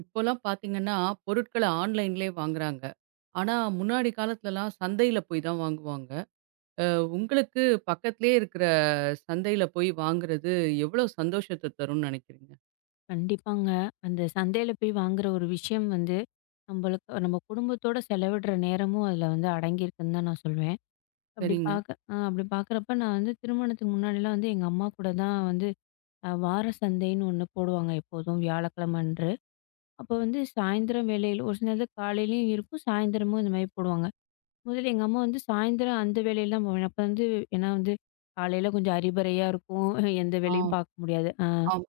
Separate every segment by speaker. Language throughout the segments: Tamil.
Speaker 1: இப்போலாம் பார்த்தீங்கன்னா, பொருட்கள ஆன்லைன்லயே வாங்குறாங்க. ஆனா, முன்னாடி காலத்துலலாம் சந்தையில போய் தான் வாங்குவாங்க. அ உங்களுக்கு பக்கத்திலேயே இருக்கிற சந்தையில போய் வாங்குறது எவ்வளோ சந்தோஷத்த தரும்னு நினைக்கிறீங்க?
Speaker 2: கண்டிப்பாங்க. அந்த சந்தையில போய் வாங்குற ஒரு விஷயம் வந்து, நம்பளுக்கு நம்ம குடும்பத்தோட செலவிடுற நேரமும் அதுல வந்து அடங்கியிருக்குன்னு தான் நான் சொல்வேன். அப்படி
Speaker 1: சரிங்க.
Speaker 2: பாக்க அப்படி பாக்குறப்ப நான் வந்து திருமணத்துக்கு முன்னாடிலாம் வந்து எங்க அம்மா கூட தான் வந்து வார சந்தைன்னு ஒண்ணு போடுவாங்க எப்போதும் வியாழக்கிழமை அன்று. அப்போ வந்து சாயந்தரம் வேளையில ஒரு சில நேரத்துல காலையிலயும் இருக்கும், சாயந்தரமும் இந்த மாரி போடுவாங்க. முதல்ல எங்க அம்மா வந்து சாயந்தரம் அந்த வேளையில தான் போவேன். அப்ப வந்து ஏன்னா வந்து காலையில கொஞ்சம் அறிபறையா இருக்கும். எந்த
Speaker 1: ஆ,
Speaker 2: வேலையும் பாக்க முடியாது.
Speaker 1: ஆமா,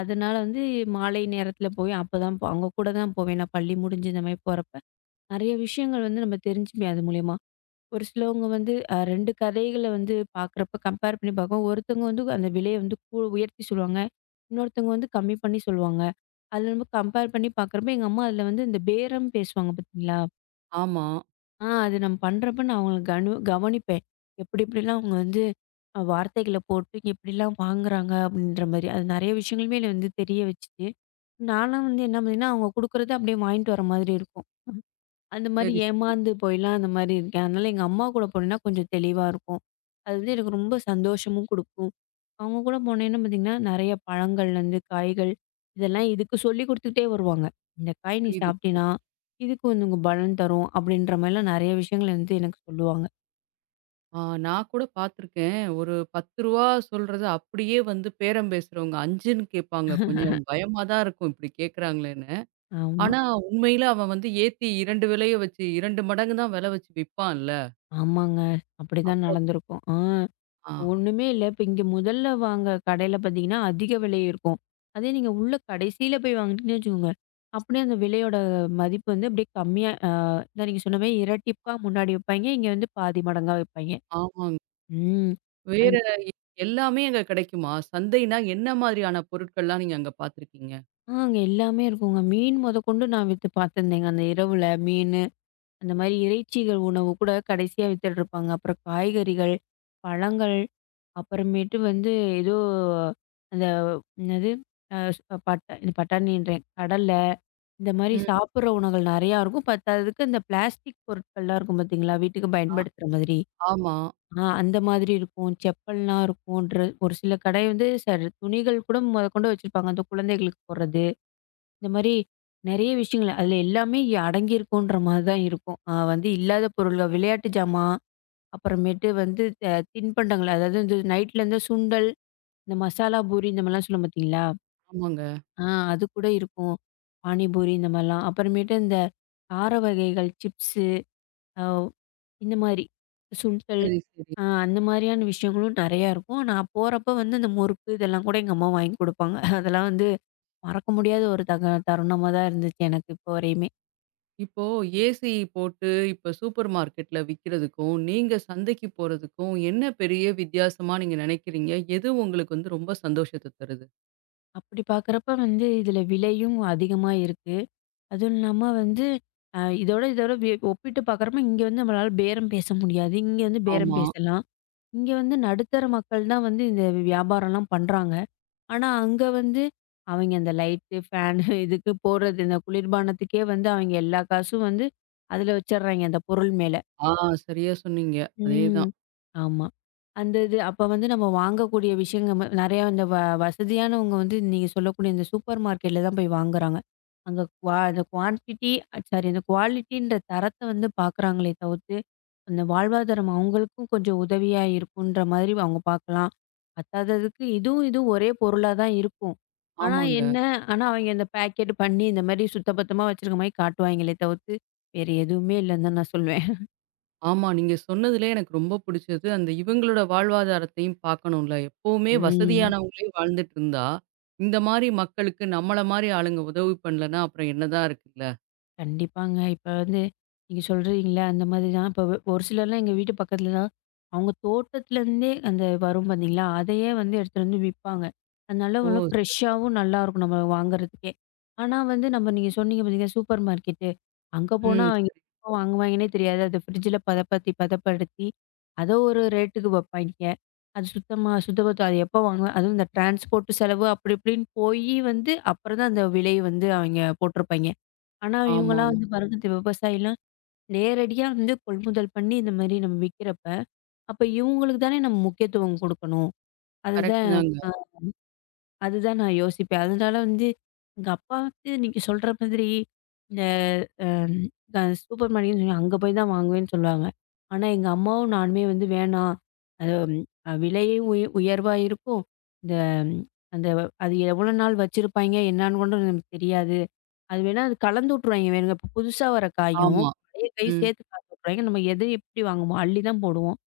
Speaker 2: அதனால வந்து மாலை நேரத்துல போய் அப்பதான் அவங்க கூட தான் போவேன். நான் பள்ளி முடிஞ்சு இந்த மாரி போறப்ப. நெறைய விஷயங்கள் வந்து நம்ம தெரிஞ்சுப்பேன் அது மூலியமா. ஒரு சிலவங்க வந்து 2 கதைகள வந்து பார்க்குறப்ப கம்பேர் பண்ணி பார்க்கவும், ஒருத்தவங்க வந்து அந்த விலைய வந்து உயர்த்தி சொல்லுவாங்க. இன்னொருத்தவங்க வந்து கம்மி பண்ணி சொல்லுவாங்க. அதுல நம்ம கம்பேர் பண்ணி பார்க்குறப்ப, எங்க அம்மா அதுல வந்து இந்த பேரம் பேசுவாங்க பார்த்தீங்களா?
Speaker 1: ஆமா.
Speaker 2: அது நம்ம பண்றப்ப நான் அவங்கள கவனிப்பேன். எப்டி எப்டிலாம் அவங்க வந்து வார்த்தைகள போட்டு எப்டிலாம் வாங்குறாங்க அப்டின்ற மாரி. அது நெறைய விஷயங்களுமே என்ன வந்து தெரிய வச்சுச்சு. நான்லாம் வந்து என்ன பண்ணேன்னா, அவங்க குடுக்குறத அப்படியே வாங்கிட்டு வர மாதிரி இருக்கும். அந்த மாரி
Speaker 1: சரி, சரி.
Speaker 2: ஏமாந்து போய்லாம் அந்த மாரி இருக்கேன். அதனால எங்க அம்மா கூட போனேன்னா கொஞ்சம் தெளிவா இருக்கும். அது வந்து எனக்கு ரொம்ப சந்தோஷமும் குடுக்கும். அவங்க கூட போனேன்னா பார்த்தீங்கன்னா, நெறைய பழங்கள்லேருந்து காய்கள் இதெல்லாம் இதுக்கு சொல்லிக் குடுத்துக்கிட்டே வருவாங்க. "இந்த காய் நீ
Speaker 1: புரியுது, புரியுது.
Speaker 2: சாப்பிட்டீன்னா, இதுக்கு வந்து உனக்கு பலன் தரும்." அப்படின்ற மாரிலாம் நெறைய விஷயங்கள் வந்து எனக்கு சொல்லுவாங்க.
Speaker 1: ஆ, நான் கூட பார்த்துருக்கேன். ஒரு ரூ. 10 சொல்றத அப்படியே வந்து பேரம் பேசுறவங்க 5ன்னு கேட்பாங்க. கொஞ்சம் பயமா தான் இருக்கும் இப்படி கேட்கறாங்களேன்னு.
Speaker 2: ஆமா,
Speaker 1: ஆனா, உண்மையில அவன் வந்து ஏத்தி 2 விலைய வச்சு 2 மடங்கு தான் விலை வச்சு விப்பான்ல.
Speaker 2: ஆமாங்க. அப்படிதான்
Speaker 1: அப்ப
Speaker 2: நடந்திருக்கும். ஆ.
Speaker 1: ஆ,
Speaker 2: ஒண்ணுமே இல்ல. இப்ப இங்க முதல்ல வாங்குற கடையில பார்த்தீங்கன்னா, அதிக விலை இருக்கும். அதே நீங்க உள்ள கடைசியில போய் வாங்குனீங்கன்னு வச்சுக்கோங்க, அப்படியே அந்த விலையோட மதிப்பு வந்து அப்படியே கம்மியா அதான் நீங்க சொன்ன மாரி இரட்டிப்பா முன்னாடி வைப்பாய்ங்க. இங்க வந்து பாதி மடங்கா வைப்பாய்ங்க.
Speaker 1: ஆமாங்க.
Speaker 2: ம்.
Speaker 1: வேற
Speaker 2: அது
Speaker 1: எ எல்லாமே அங்க கிடைக்குமா? சந்தைனா என்ன மாதிரியான பொருட்கள்லாம் நீங்க அங்க பார்த்துருக்கீங்க?
Speaker 2: ஆ அங்க எல்லாமே இருக்குங்க. மீன் மொதக்கொண்டு நான் வித்து பார்த்துருந்தேங்க. அந்த இரவுல மீனு, அந்த மாரி இறைச்சிகள் உணவு கூட கடைசியா வித்துட்ருப்பாங்க. அப்புறம் காய்கறிகள், பழங்கள் அப்புறமேட்டு வந்து ஏதோ அந்த என்னது அ ஸ் இந்த பட்டாணின்றேன், கடலை இந்த மாரி
Speaker 1: ம்.
Speaker 2: சாப்பிடுற உணவுகள் நெறையா இருக்கும். பத்தாததுக்கு இந்த பிளாஸ்டிக் பொருட்கள்லாம் இருக்கும் பார்த்தீங்களா? வீட்டுக்கு
Speaker 1: ஆ,
Speaker 2: பயன்படுத்துற மாதிரி.
Speaker 1: ஆமா.
Speaker 2: அந்த மாதிரி இருக்கும். செப்பல்லாம் இருக்கும். ஒரு சில கடை வந்து துணிகள் கூட மொதற்கொண்டு வச்சிருப்பாங்க. அந்த குழந்தைகளுக்கு போடுறது. இந்த மாரி நெறைய விஷயங்கள் அதில எல்லாமே அடங்கியிருக்குன்ற மாரி தான் இருக்கும். வந்து இல்லாத பொருள்கள் விளையாட்டு ஜாமான், அப்புறமேட்டு வந்து தின்பண்டங்கள் அதாவது இந்த நைட்ல இந்த சுண்டல் இந்த மசாலா பூரி இந்த மாரிலாம் சொல்லுவோம் பார்த்தீங்களா?
Speaker 1: ஆமாங்க.
Speaker 2: ஆ அது கூட இருக்கும். பானிபூரி இந்த மாரிலாம். அப்புறமேட்டு இந்த கார வகைகள், சிப்ஸு அ இந்த மாரி சுண்டல்
Speaker 1: சரி, சரி.
Speaker 2: அந்த மாரியான விஷயங்களும் நெறையா இருக்கும். நான் போறப்ப வந்து இந்த முறுக்கு இதெல்லாம் கூட எங்க அம்மா வாங்கி குடுப்பாங்க. அதெல்லாம் வந்து மறக்க முடியாத ஒரு தருணமா தான் இருந்துச்சு எனக்கு இப்போ வரையுமே.
Speaker 1: இப்போ ஏசி போட்டு இப்ப சூப்பர் மார்க்கெட்ல விக்கிறதுக்கும், நீங்க சந்தைக்கு போறதுக்கும் என்ன பெரிய வித்தியாசமா நீங்க நினைக்கிறீங்க? எது உங்களுக்கு வந்து ரொம்ப சந்தோஷத்த தருது?
Speaker 2: அப்படி பார்க்குறப்ப வந்து இதில விலையும் அதிகமா இருக்கு. அதுவும் இல்லாம வந்து இதோட இதோட ஒப்பிட்டு பார்க்குறப்ப இங்க வந்து நம்மளால பேரம் பேச முடியாது. இங்க வந்து பேரம்
Speaker 1: ஆமா.
Speaker 2: பேசலாம். இங்க வந்து நடுத்தர மக்கள் தான் வந்து இந்த வியாபாரம்லாம் பண்றாங்க. ஆனா, அங்க வந்து அவைங்க அந்த லைட்டு, ஃபேனு இதுக்கு போடுறது இந்த குளிர்பானத்துக்கே வந்து அவைங்க எல்லா காசும் வந்து அதில வச்சர்றாய்ங்க அந்த பொருள் மேல.
Speaker 1: ஆ, சரியா சொன்னீங்க.
Speaker 2: ம்.
Speaker 1: அதேதான்.
Speaker 2: ஆமா. அந்த இது அப்ப வந்து நம்ம வாங்கக்கூடிய விஷயங்கள் நெறையா இந்த வசதியானவங்க வந்து நீங்க சொல்லக்கூடிய இந்த சூப்பர் மார்க்கெட்ல தான் போய் வாங்குறாங்க. அங்க அந்த குவான்டிட்டி சாரி அந்த குவாலிட்டின்ற தரத்த வந்து பார்க்குறாங்களே தவிர்த்து, அந்த வாழ்வாதாரம் அவங்களுக்கும் கொஞ்சம் உதவியா இருக்குன்ற மாதிரி அவங்க பார்க்கலாம். பத்தாததுக்கு இதுவும் இதுவும் ஒரே பொருளா தான் இருக்கும். ஆனா
Speaker 1: ஆமாங்க.
Speaker 2: என்ன, ஆனா அவங்க இந்த பேக்கெட் பண்ணி இந்த மாரி சுத்தபத்தமா வச்சிருக்க மாரி காட்டுவாய்ங்களே தவிர்த்து, வேற எதுவுமே இல்லன்னு தான் நான் சொல்வேன்.
Speaker 1: ஆமா. நீங்க சொன்னதுலே எனக்கு ரொம்ப புடிச்சது, அந்த இவங்களோட வாழ்வாதாரத்தையும் பார்க்கணும்ல. எப்பவுமே
Speaker 2: ம்.
Speaker 1: வசதியானவங்களே வாழ்ந்துட்டு இருந்தா, இந்த மாரி மக்களுக்கு நம்மள மாரி ஆளுங்க உதவி பண்ணலன்னா, அப்புறம் என்னதான் இருக்குல்ல?
Speaker 2: கண்டிப்பாங்க. இப்ப வந்து நீங்க சொல்றீங்கல்ல, அந்த மாதிரி தான். இப்ப ஒரு சிலர்லாம் எங்க வீட்டு பக்கத்துலலாம், அவங்க தோட்டத்துலேருந்தே அந்த வரும் பார்த்தீங்களா? அதையே வந்து எடுத்துட்டு வந்து விப்பாங்க. அதனால
Speaker 1: ஓ!
Speaker 2: வந்து ஃப்ரெஷ்ஷாவும் நல்லாயிருக்கும் நம்ம வாங்குறதுக்கே. ஆனா வந்து நம்ம நீங்க சொன்னீங்க பார்த்தீங்க, சூப்பர் மார்க்கெட்டு. அங்க போனா
Speaker 1: ம்.
Speaker 2: அவங்க
Speaker 1: சரி.
Speaker 2: எப்ப வாங்குவாங்கன்னே தெரியாது. அத ஃப்ரிட்ஜில பதப்படுத்தி, பதப்படுத்தி அத ஒரு ரேட்டுக்கு வப்பாய்ங்க. அது சுத்தமா சுத்தபத்தம் அது எப்போ வாங்குவேன் அதுவும் இந்த டிரான்ஸ்போர்ட் செலவு அப்படி இப்படின்னு போயி வந்து அப்புறம் தான் அந்த விலை வந்து அவங்க போட்டிருப்பாய்ங்க. ஆனா, இவங்கலாம்
Speaker 1: ஆமாமா.
Speaker 2: வந்து பாருங்க, இந்த விவசாயிலாம் நேரடியா வந்து கொள்முதல் பண்ணி இந்த மாரி நம்ம விக்கிறப்ப, அப்ப இவங்களுக்கு தானே நம்ம முக்கியத்துவம் குடுக்கணும்.
Speaker 1: கரெக்ட்
Speaker 2: அதுதான் அ
Speaker 1: தாங்க.
Speaker 2: அதுதான் நான் யோசிப்பேன். அதனால வந்து எங்க அப்பா வந்து நீங்க சொல்ற மாதிரி இந்த அம் அ சூப்பர் மார்க்கெட்னு சொன்னீங்க, அங்க போய் தான் வாங்குவேன்னு சொல்லுவாங்க. ஆனா, எங்க அம்மாவும் நானுமே வந்து வேணாம். அது அ விலையும் உயர்வா இருக்கும். இந்த ம், அந்த அது எவ்வளோ நாள் வச்சிருப்பாய்ங்க, என்னான்னு கூட நமக்கு தெரியாது. அது வேணா அது கலந்து விட்டுருவாய்ங்க வேணுங்க. இப்ப புதுசா வர காயும்,
Speaker 1: ஆமா.
Speaker 2: பழைய காயும்
Speaker 1: ம்.
Speaker 2: சேர்த்து கலந்து விட்டுருவாய்ங்க. நம்ம எது எப்படி வாங்குவோம், அள்ளி தான் போடுவோம்.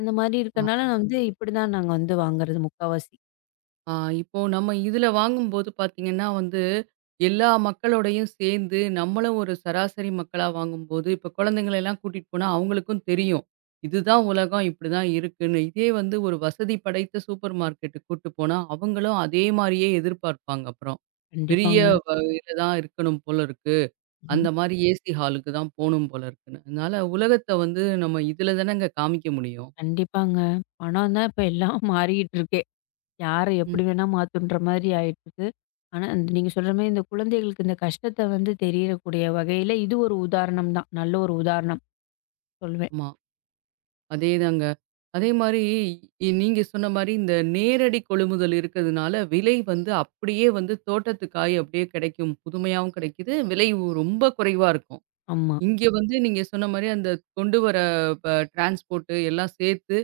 Speaker 2: அந்த மாரி இருக்கனால நான் வந்து இப்படிதான் நாங்க வந்து வாங்குறது முக்காவாசி.
Speaker 1: ஆ, இப்போ நம்ம இதுல வாங்கும்போது பாத்தீங்கன்னா வந்து, எல்லா மக்களோடையும் சேர்ந்து நம்மளும் ஒரு சராசரி மக்களா வாங்கும்போது, இப்போ குழந்தைங்கள எல்லாம் கூட்டிட்டு போனா அவங்களுக்கும் தெரியும். இதுதான் உலகம், இப்படிதான் இருக்குன்னு. இதே வந்து ஒரு வசதி படைத்த சூப்பர் மார்க்கெட்டுக்கு கூட்டு போனா, அவங்களும் அதே மாரியே எதிர்பார்ப்பாங்க அப்புறம். பெரிய
Speaker 2: கண்டிப்பாங்க.
Speaker 1: வ இதுல தான் இருக்கணும் போல இருக்கு.
Speaker 2: ம்.
Speaker 1: அந்த மாரி ஏசி ஹாலுக்கு தான் போணும் போல இருக்குன்னு. அதனால உலகத்த வந்து நம்ம இதுல தானங்க காமிக்க முடியும்.
Speaker 2: கண்டிப்பாங்க. பணம் தான் இப்ப எல்லாம் மாறிக்கிட்டு இருக்கே. யார
Speaker 1: ம்.
Speaker 2: எப்படி வேணா மாத்துன்ற மாரி ஆயிட்டுருக்கு. ஆனா, இந்த நீங்க சொல்ற மாரி இந்த குழந்தைகளுக்கு இந்த கஷ்டத்த வந்து தெரியக்கூடிய வகையில, இது ஒரு உதாரணம் தான். நல்ல ஒரு உதாரணம் சொல்வேன்.
Speaker 1: ஆமா. அதேதாங்க. அதேமாரி நீங்க சொன்ன மாரி இந்த நேரடி கொள்முதல் இருக்கிறதுனால, விலை வந்து அப்படியே வந்து தோட்டத்து காய் அப்படியே கிடைக்கும். புதுமையாவும் கிடைக்குது. விலை ரொம்ப குறைவா இருக்கும்.
Speaker 2: ஆமா.
Speaker 1: இங்க வந்து நீங்க சொன்ன மாரி அந்த கொண்டு வர ப டிரான்ஸ்போர்ட் எல்லாம் சேர்த்து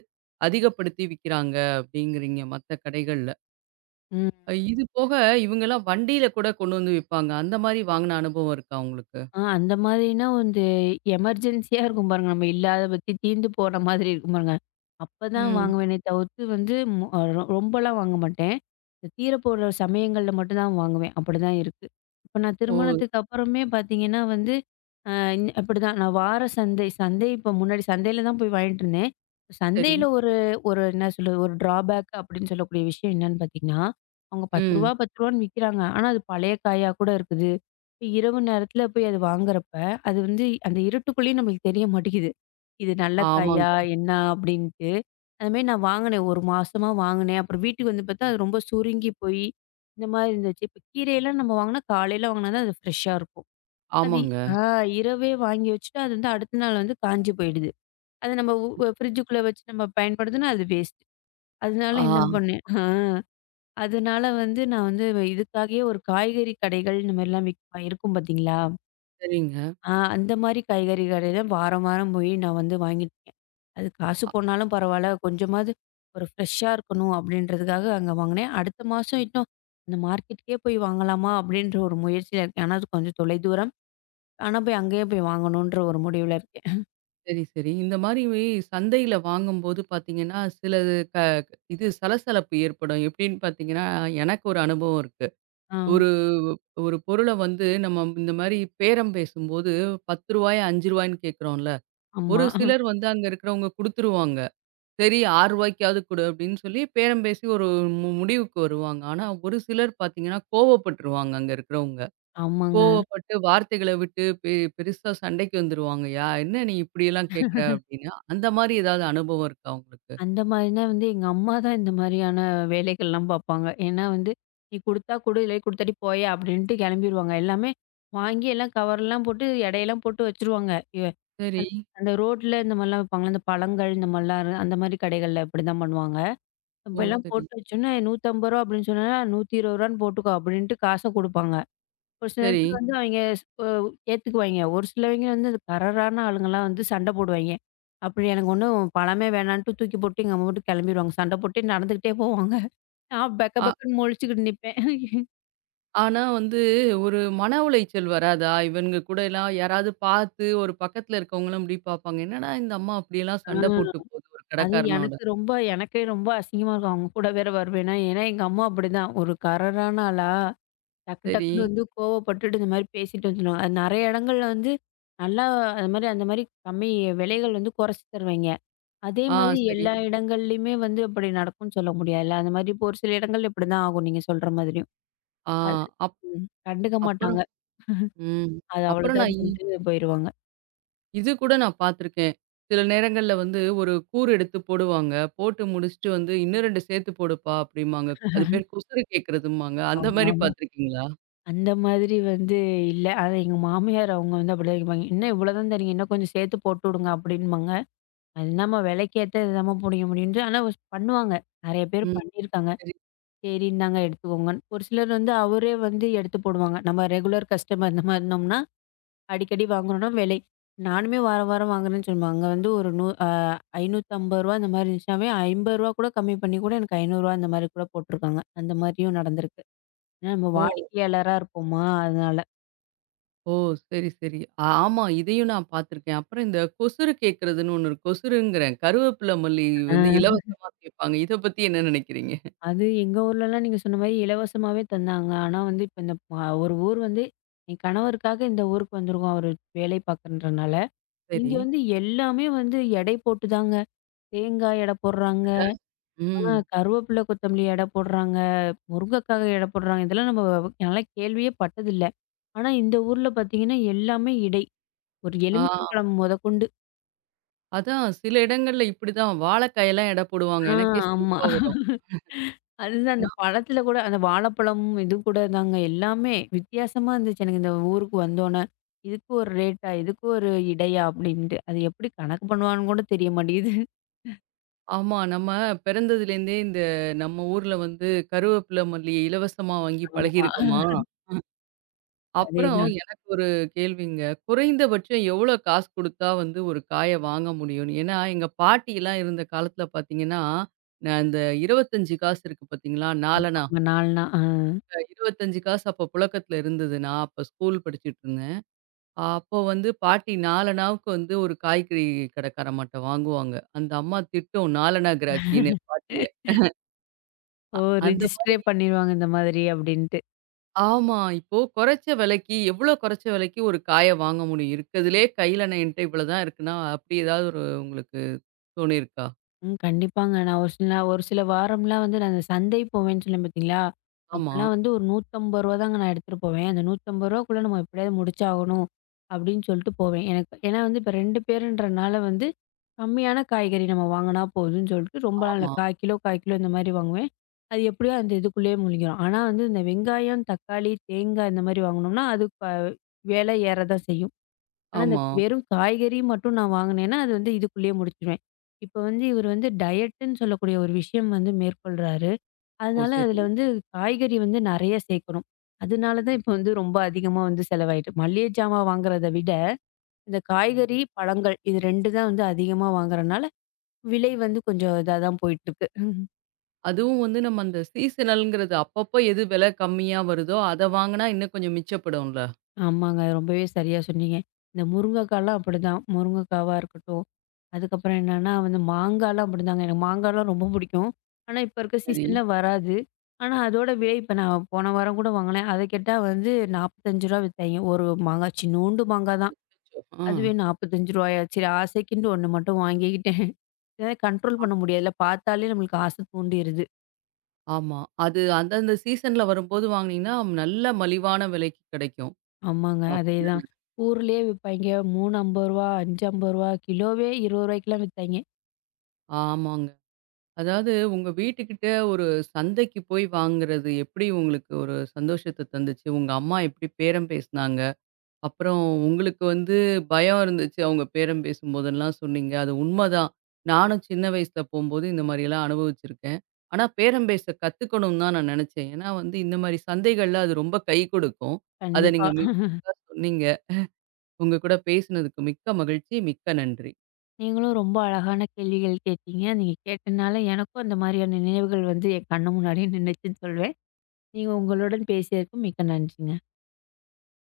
Speaker 1: அதிகப்படுத்தி விக்கிறாங்க அப்படிங்கிறீங்க மத்த கடைகள்ல. இது போக இவங்கலாம் வண்டியில கூட கொண்டு வந்து விப்பாங்க. அந்த மாரி வாங்குன அனுபவம் இருக்கா உங்களுக்கு?
Speaker 2: அந்த மாதிரினா வந்து எமர்ஜென்சியா இருக்கும் பாருங்க. நம்ம இல்லாத பத்தி தீர்ந்து போன மாதிரி இருக்கும் பாருங்க. அப்பதான்
Speaker 1: ம்.
Speaker 2: வாங்குவேனே தவிர்த்து வந்து மு அ ரொ ரொம்பலாம் வாங்க மாட்டேன். இந்த தீரப்போற சமயங்கள்ல மட்டும் தான் வாங்குவேன். அப்படிதான் இருக்கு. இப்ப நான்
Speaker 1: ஓ!
Speaker 2: திருமணத்துக்கு அப்புறமே பார்த்தீங்கன்னா வந்து, அ இன் அப்படிதான் நான் வார சந்தை சந்தை இப்ப முன்னாடி சந்தையில தான் போய் வாங்கிட்டு இருந்தேன்.
Speaker 1: சரி.
Speaker 2: சந்தையில ஒரு ஒரு என்ன சொல்றது, ஒரு டிராபேக் அப்படின்னு சொல்லக்கூடிய விஷயம் என்னன்னு பார்த்தீங்கன்னா, அவங்க ரூ. 10
Speaker 1: ம்.
Speaker 2: ரூவா ரூ. 10ன்னு விக்கிறாங்க. ஆனா அது பழைய காயா கூட இருக்குது. இப்ப இரவு நேரத்துல போய் அது வாங்குறப்ப, அது வந்து அந்த இருட்டுக்குள்ளேயும் நம்மளுக்கு தெரிய மாட்டேங்குது. இது நல்ல காயா?
Speaker 1: ஆமாங்க,
Speaker 2: என்ன? அப்படின்ட்டு. அந்த மாரி நான் வாங்குனேன். 1 மாசமா வாங்குனேன். அப்புறம் வீட்டுக்கு வந்து பார்த்தா, அது ரொம்ப சுருங்கி போய், இந்த மாரி இருந்துச்சு. இப்ப கீரையெல்லாம் நம்ம வாங்குனா, காலையில வாங்குனா தான் அது ஃப்ரெஷ்ஷா இருக்கும். அது
Speaker 1: ஆமாங்க.
Speaker 2: ஆ இரவே வாங்கி வச்சுட்டு, அது வந்து அடுத்த நாள் வந்து காஞ்சு போயிடுது. அது நம்ம ஃப்ரிட்ஜுக்குள்ள வச்சு நம்ம பயன்படுத்தினா அது வேஸ்ட். அதனால
Speaker 1: ஆ,
Speaker 2: என்ன பண்ணேன் அதனால வந்து நான் வந்து இதுக்காகவே ஒரு காய்கறி கடைகள் இந்த மாரிலாம் இருக்கும் பார்த்தீங்களா?
Speaker 1: சரிங்க.
Speaker 2: அந்த மாரி காய்கறி கடையில வாரம், வாரம் போய் நான் வந்து வாங்கிட்டேன். அது காசு போனாலும் பரவால்ல, கொஞ்சமாவது ஒரு ஃப்ரெஷ்ஷா இருக்கணும் அப்படின்றதுக்காக அங்க வாங்கினேன். அடுத்த மாசம் இன்னும் அந்த மார்க்கெட்டுக்கே போய் வாங்கலாமா? அப்படின்ற ஒரு முயற்சியில இருக்கேன். ஆனா அது கொஞ்சம் தொலைதூரம். ஆனா போய் அங்கேயே போய் வாங்கணுன்ற ஒரு முடிவுல இருக்கேன்.
Speaker 1: சரி, சரி. இந்த மாரி சந்தையில வாங்கும்போது பார்த்தீங்கன்னா, சிலது இது சலசலப்பு ஏற்படும். எப்படின்னு பார்த்தீங்கன்னா, எனக்கு ஒரு அனுபவம் இருக்கு.
Speaker 2: ஆ.
Speaker 1: ஒரு ஒரு பொருள வந்து நம்ம இந்த மாரி பேரம் பேசும்போது ரூ. 10 ரூ. 5ன்னு கேட்குறோம்ல. ஒரு
Speaker 2: ஆமா.
Speaker 1: சிலர் வந்து அங்க இருக்கிறவங்க குடுத்துருவாங்க. சரி ரூ. 6வது குடு அப்படின்னு சொல்லி பேரம் பேசி ஒரு முடிவுக்கு வருவாங்க. ஆனா, ஒரு சிலர் பார்த்தீங்கன்னா, கோவப்பட்டுருவாங்க அங்க இருக்கிறவங்க.
Speaker 2: ஆமாங்க.
Speaker 1: கோவப்பட்டு வார்த்தைகள விட்டு பெருசா சண்டைக்கு வந்துருவாங்கயா, "என்ன நீ இப்படியெல்லாம் கேட்குற?" அப்படின்னு. அந்த மாரி ஏதாவது அனுபவம் இருக்கா உங்களுக்கு?
Speaker 2: அந்த மாதிரினா வந்து எங்க அம்மா தான் இந்த மாதிரியான வேலைகள்லாம் பார்ப்பாங்க. ஏன்னா வந்து, "நீ குடுத்தா குடு, இல்ல குடுத்தாட்டி போயா" அப்படின்ட்டு கெளம்பிருவாங்க. எல்லாமே வாங்கி எல்லாம் கவர்லாம் போட்டு எடையெல்லாம் போட்டு வச்சுருவாங்க. எ
Speaker 1: சரி.
Speaker 2: அந் அந்த ரோட்ல இந்த மாரிலாம் விப்பாங்கல்ல, அந்த பழங்கள் இந்த மாரிலாம் அந்த மாரி கடைகள்ல இப்படிதான் பண்ணுவாங்க.
Speaker 1: ஓ!
Speaker 2: அப்பலாம்
Speaker 1: சரி,
Speaker 2: போட்டு வச்சோன்னே, "150 ரூவா" அப்படின்னு சொன்னோன்னா, "120 ரூவான்னு போட்டுக்கோ" அப்படின்ட்டு காச குடுப்பாங்க. ஒரு
Speaker 1: சரி.
Speaker 2: சிலது வந்து அவைங்க ஸ் ஒ ஏத்துக்குவாய்ங்க. ஒரு சிலவைங்க வந்து அது பரரான ஆளுங்கலாம் வந்து சண்ட போடுவாய்ங்க. அப்படி எனக்கு ஒண்ணும் பழமே வேணான்ட்டு தூக்கி போட்டு எங்க அம்மா வீட்டுக்கு கெளம்பிருவாங்க. சண்ட போட்டே நடந்துகிட்டே போவாங்க. நான் பெக்க
Speaker 1: ஆ,
Speaker 2: பெக்கன்னு முழிச்சுக்கிட்டு நிப்பேன்.
Speaker 1: ஆனா வந்து ஒரு மன உளைச்சல் வராதா? இவனுங்க கூடலாம் யாராவது பார்த்து ஒரு பக்கத்துல இருக்கவங்களும் இப்படி பார்ப்பாங்க. "என்னடா இந்த அம்மா அப்படியெல்லாம் சண்டை
Speaker 2: ஆ
Speaker 1: போட்டு போகுது ஒரு
Speaker 2: அது
Speaker 1: கடைக்காரனோட."
Speaker 2: எனக்கு ரொம்ப எனக்கே ரொம்ப அசிங்கமா இருக்கும். அவங்க கூட வேற வருவேனா, ஏன்னா எங்க அம்மா அப்படிதான். ஒரு கரரான ஆளா, டக்கு
Speaker 1: சரி.
Speaker 2: டக்குன்னு வந்து கோவப்பட்டுட்டு இந்த மாரி பேசிட்டு வந்துருவாங்க. அது நெறைய இடங்கள்ல வந்து நல்லா அது மாரி அந்த மாரி கம்மி விலைகள் வந்து குறைச்சு தருவாய்ங்க. அதே
Speaker 1: ஆ,
Speaker 2: மாதிரி
Speaker 1: சரி.
Speaker 2: எல்லா இடங்கள்லயுமே வந்து அப்படி நடக்கும்னு சொல்ல முடியாதுல்ல. அந்த மாதிரி இப்போ ஒரு சில இடங்கள்ல இப்படிதான் ஆகும் நீங்க சொல்ற மாதிரியும்.
Speaker 1: ஆ
Speaker 2: அது
Speaker 1: அப்
Speaker 2: ம். கண்டுக்க
Speaker 1: அப்புறம்
Speaker 2: மாட்டாங்க.
Speaker 1: ம்.
Speaker 2: அது
Speaker 1: அப்புறம் நான்
Speaker 2: அவ்வளோதான்னு சொல்லிட்டு போயிருவாங்க.
Speaker 1: இது கூட நான் பார்த்துருக்கேன். சில நேரங்கள்ல வந்து ஒரு கூறு எடுத்து போடுவாங்க. போட்டு முடிச்சுட்டு வந்து, "இன்னும் 2 சேர்த்து போடுப்பா" அப்படிம்பாங்க. அது பேர் குசறு கேட்கிறதும்பாங்க. அந்த மாரி
Speaker 2: ஆமாமா.
Speaker 1: பார்த்துருக்கீங்களா?
Speaker 2: அந்த மாதிரி வந்து இல்ல. ஆனா எங்க மாமியார் அவங்க வந்து அப்படிதான் கேட்பாங்க. "இன்னும் இவ்வளோதான் தரீங்க. இன்னும் கொஞ்சம் சேர்த்து போட்டு விடுங்க" அப்படின்பாங்க. அது என்னம்மா விலைக்கேத்த இதுதாம்மா புடிங்க முடியும்ன்ட்டு. ஆனா பண்ணுவாங்க. நெறைய பேர்
Speaker 1: ம்.
Speaker 2: பண்ணியிருக்காங்க.
Speaker 1: சரி.
Speaker 2: "சரி இந்தாங்க எடுத்துக்கோங்கன்னு." ஒரு சிலர் வந்து அவரே வந்து எடுத்து போடுவாங்க. நம்ம ரெகுலர் கஸ்டமர் இந்த மாதிரி இருந்தோம்னா அடிக்கடி வாங்குறோம்னா விலை. நானுமே வாரம், வாரம் வாங்குறேன்னு சொல்லுவேன். அங்க வந்து ஒரு நூ அ ரூ. 550 அந்த மாரி இருந்துச்சுனாவே, ரூ. 50 கூட கம்மி பண்ணி கூட எனக்கு ரூ. 500 அந்த மாரி கூட போட்டுருக்காங்க. அந்த மாரியும் நடந்திருக்கு. ஏன்னா நம்ம
Speaker 1: ஓ!
Speaker 2: வாடிக்கையாளரா இருப்போமா, அதனால.
Speaker 1: ஓ! சரி, சரி. ஆ- ஆமா. இதையும் நான் பார்த்துருக்கேன். அப்புறம் இந்த கொசுறு கேட்கிறதுன்னு ஒண்ணு இருக்கு. கொசுறுங்கிறேன். கருவேப்பில மல்லி
Speaker 2: ஆ.
Speaker 1: வந்து இலவசமா கேட்பாங்க. இத பத்தி என்ன நினைக்கிறீங்க?
Speaker 2: அது எங்க ஊர்லலாம் நீங்க சொன்ன மாரி இலவசமாவே தந்தாங்க. ஆனா வந்து இப்ப இந்த அ ஒரு ஊர் வந்து என் கணவருக்காக இந்த ஊருக்கு வந்திருக்கோம். அவரு வேலை பார்க்குறன்றனால.
Speaker 1: சரி.
Speaker 2: இங்க வந்து எல்லாமே வந்து எடை போட்டுதாங்க. தேங்காய் எடை போடுறாங்க.
Speaker 1: அதான். ம்.
Speaker 2: கருவேப்பிலை, கொத்தமல்லி எடை போடுறாங்க. முருங்கக்காக எடை போடுறாங்க. இதெல்லாம் நம்ம நல்லா கேள்வியே பட்டதில்ல. ஆனா இந்த ஊர்ல பார்த்தீங்கன்னா, எல்லாமே இடை. ஒரு எலுமிச்சை
Speaker 1: ஆ.
Speaker 2: பழம் மொதக்கொண்டு
Speaker 1: அதான் சில இடங்கள்ல இப்படிதான் வாழைக்காயெல்லாம் எடை போடுவாங்க.
Speaker 2: ஆ
Speaker 1: எனக்கே
Speaker 2: ஆமா.
Speaker 1: சிரிப்பா வரும்.
Speaker 2: அதுதான் அந்த பழத்தில கூட அந்த வாழைப்பழம் இது கூட தாங்க எல்லாமே வித்தியாசமா இருந்துச்சு எனக்கு இந்த ஊருக்கு வந்தோனே. இதுக்கு ஒரு ரேட்டா? இதுக்கு ஒரு இடையா? அப்படின்ட்டு. அது எப்படி கணக்கு பண்ணுவான்னு கூட தெரிய மாட்டேங்குது.
Speaker 1: ஆமா. நம்ம பிறந்ததுலேருந்தே இந்த நம்ம ஊர்ல வந்து கருவேப்பில, மல்லிய இலவசமா வாங்கி
Speaker 2: ஆமா.
Speaker 1: பழகியிருக்கோமா? அப்புறம்
Speaker 2: அதேதான்.
Speaker 1: எனக்கு ஒரு கேள்விங்க. குறைந்தபட்சம் எவ்வளோ காசு குடுத்தா வந்து ஒரு காய வாங்க முடியும்னு? ஏன்னா, எங்க பாட்டிலாம் இருந்த காலத்துல பார்த்தீங்கன்னா, நான் இந்த 25 காசு இருக்கு பார்த்தீங்களா? நாலணா.
Speaker 2: ஆமாமா. 4 நா. ஆ.
Speaker 1: 25 காசு அப்போ புழக்கத்துல இருந்தது. நான் அப்போ ஸ்கூல் படிச்சுட்டு இருந்தேன். அப்போ வந்து பாட்டி 4அணாவுக்கு வந்து ஒரு காய்கறி கடைக்காரம்மாட்ட வாங்குவாங்க. அந்த அம்மா திட்டும் 4அணா கிராக்கின்னு பாட்டிய.
Speaker 2: ஓ!
Speaker 1: அந்த
Speaker 2: ரிஜிஸ்டரே பண்ணிருவாங்க இந்த மாதிரி அப்படின்ட்டு.
Speaker 1: ஆமா. இப்போ குறைச்ச விலைக்கு, எவ்ளோ குறைச்ச விலைக்கு ஒரு காய வாங்க முடியும்? இருக்கதுலயே கையிலண்ணா என்ட்ட இவ்வளோ தான் இருக்குன்னா, அப்படி ஏதாவது ஒரு உங்களுக்கு தோணியிருக்கா?
Speaker 2: ம். கண்டிப்பாங்க. நான் ஒரு சில வாரம்லாம் வந்து நான் அந்த சந்தை போவேன்னு சொன்னேன் பார்த்தீங்களா?
Speaker 1: ஆமா,
Speaker 2: அப்பலாம் வந்து ஒரு ரூ. 150 தாங்க நான் எடுத்துட்டு போவேன். அந்த ரூ. 150க்குள்ள நம்ம எப்படியாவது முடிச்சாகணும், அப்படின்னு சொல்லிட்டு போவேன். எனக்கு ஏன்னா வந்து இப்ப 2 பேருன்றனால வந்து, கம்மியான காய்கறி நம்ம வாங்குனா போதும்ன்னு சொல்லிட்டு ரொம்பலாம் இல்ல.
Speaker 1: ஆமா,
Speaker 2: 1/4 கிலோ, 1/4 கிலோ இந்த மாரி வாங்குவேன். அது எப்படியோ அந்த இதுக்குள்ளேயே முழுங்கிரும். ஆனா வந்து இந்த வெங்காயம், தக்காளி, தேங்காய் இந்த மாரி வாங்குனோம்னா, அது விலை ஏற தான் செய்யும். ஆனா, அந்த
Speaker 1: ஆமா.
Speaker 2: வெறும் காய்கறி மட்டும் நான் வாங்குனேன்னா, அது வந்து இதுக்குள்ளேயே முடிச்சுருவேன். இப்ப வந்து இவரு வந்து டயட்டுன்னு சொல்லக்கூடிய ஒரு விஷயம் வந்து மேற்கொள்றாரு.
Speaker 1: ஓ!
Speaker 2: அதனால
Speaker 1: சரி.
Speaker 2: அதுல வந்து காய்கறி வந்து நெறைய சேர்க்கணும். அதனால தான் இப்ப வந்து ரொம்ப அதிகமா வந்து செலவாயிட்டு. மளிகை ஜாமான் வாங்குறத விட, இந்த காய்கறி, பழங்கள் இது 2 தான் வந்து அதிகமா வாங்குறனால, விலை வந்து கொஞ்சம் இதா தான் போயிட்டுருக்கு.
Speaker 1: அதுவும் வந்து நம்ம அந்த சீசனல்ங்கிறது அப்பப்போ எது விலை கம்மியா வருதோ, அத வாங்குனா இன்னும் கொஞ்சம் மிச்சப்படும்ல.
Speaker 2: ஆமாங்க. ரொம்பவே சரியா சொன்னீங்க. இந்த முருங்கைக்காலாம் அப்படிதான். முருங்கைக்காவா இருக்கட்டும், அதுக்கப்புறம் என்னன்னா வந்து மாங்காலாம் அப்படிதாங்க. எனக்கு மாங்காலாம் ரொம்ப பிடிக்கும். ஆனா இப்ப இருக்க
Speaker 1: சரி.
Speaker 2: சீசன்ல வராது. ஆனா அதோட விலை இப்ப நான் போன வாரம் கூட வாங்கினேன். அத கேட்டா வந்து ரூ. 45 வித்தாய்ங்க. ஒரு மாங்காய் சின்னூண்டு மாங்காய் தான்.
Speaker 1: அச்சச்சோ! ஆ.
Speaker 2: அதுவே ரூ. 45 சரி ஆசைக்குன்ட்டு ஒண்ணு மட்டும் வாங்கிக்கிட்டேன். என்னால கண்ட்ரோல்
Speaker 1: அ
Speaker 2: பண்ண முடியாதுல்ல. பார்த்தாலே நம்மளுக்கு ஆசை தூண்டிருது.
Speaker 1: ஆமா. அது அந்தந்த சீசன்ல வரும்போது வாங்குனீங்கன்னா, நல்ல மலிவான விலைக்கு கிடைக்கும்.
Speaker 2: ஆமாங்க அதேதான்.
Speaker 1: அப்படிதானே?
Speaker 2: ஊர்லயே விப்பாய்ங்க. ரூ. 3.50 ரூ. 5.50 கிலோவே ரூ. 20க்கெல்லாம் வித்தாய்ங்க.
Speaker 1: ஆமாங்க. அதாவது உங்க வீட்டுக்கிட்ட ஒரு சந்தைக்கு போய் வாங்குறது எப்படி உங்களுக்கு ஒரு சந்தோஷத்த தந்துச்சு? உங்க அம்மா எப்படி பேரம் பேசுனாங்க? அப்புறம் உங்களுக்கு வந்து பயம் இருந்துச்சு, அவங்க பேரம் பேசும்போதெல்லாம் சொன்னீங்க. அது உண்மதான். நானும் சின்ன வயசுல போம்போது இந்த மாரியெல்லாம் அனுபவிச்சிருக்கேன். ஆனா பேரம் பேச கத்துக்கணும்னு தான் நான் நெனச்சேன். ஏன்னா வந்து இந்த மாரி சந்தைகள்ல அது ரொம்ப கை கொடுக்கும். அத
Speaker 2: கண்டிப்பா.
Speaker 1: நீங்க மிகச்சரியா சொன்னீங்க. உங்க கூட பேசினதுக்கு மிக்க மகிழ்ச்சி. மிக்க நன்றி.
Speaker 2: நீங்களும் ரொம்ப அழகான கேள்விகள் கேட்டீங்க. நீங்க கேட்டனால எனக்கும் அந்த மாரியான நினைவுகள் வந்து என் கண்ணு முன்னாடியே நின்னுச்சுன்னு சொல்வேன். நீங்க உங்களுடன் பேசியதற்கு மிக்க நன்றிங்க.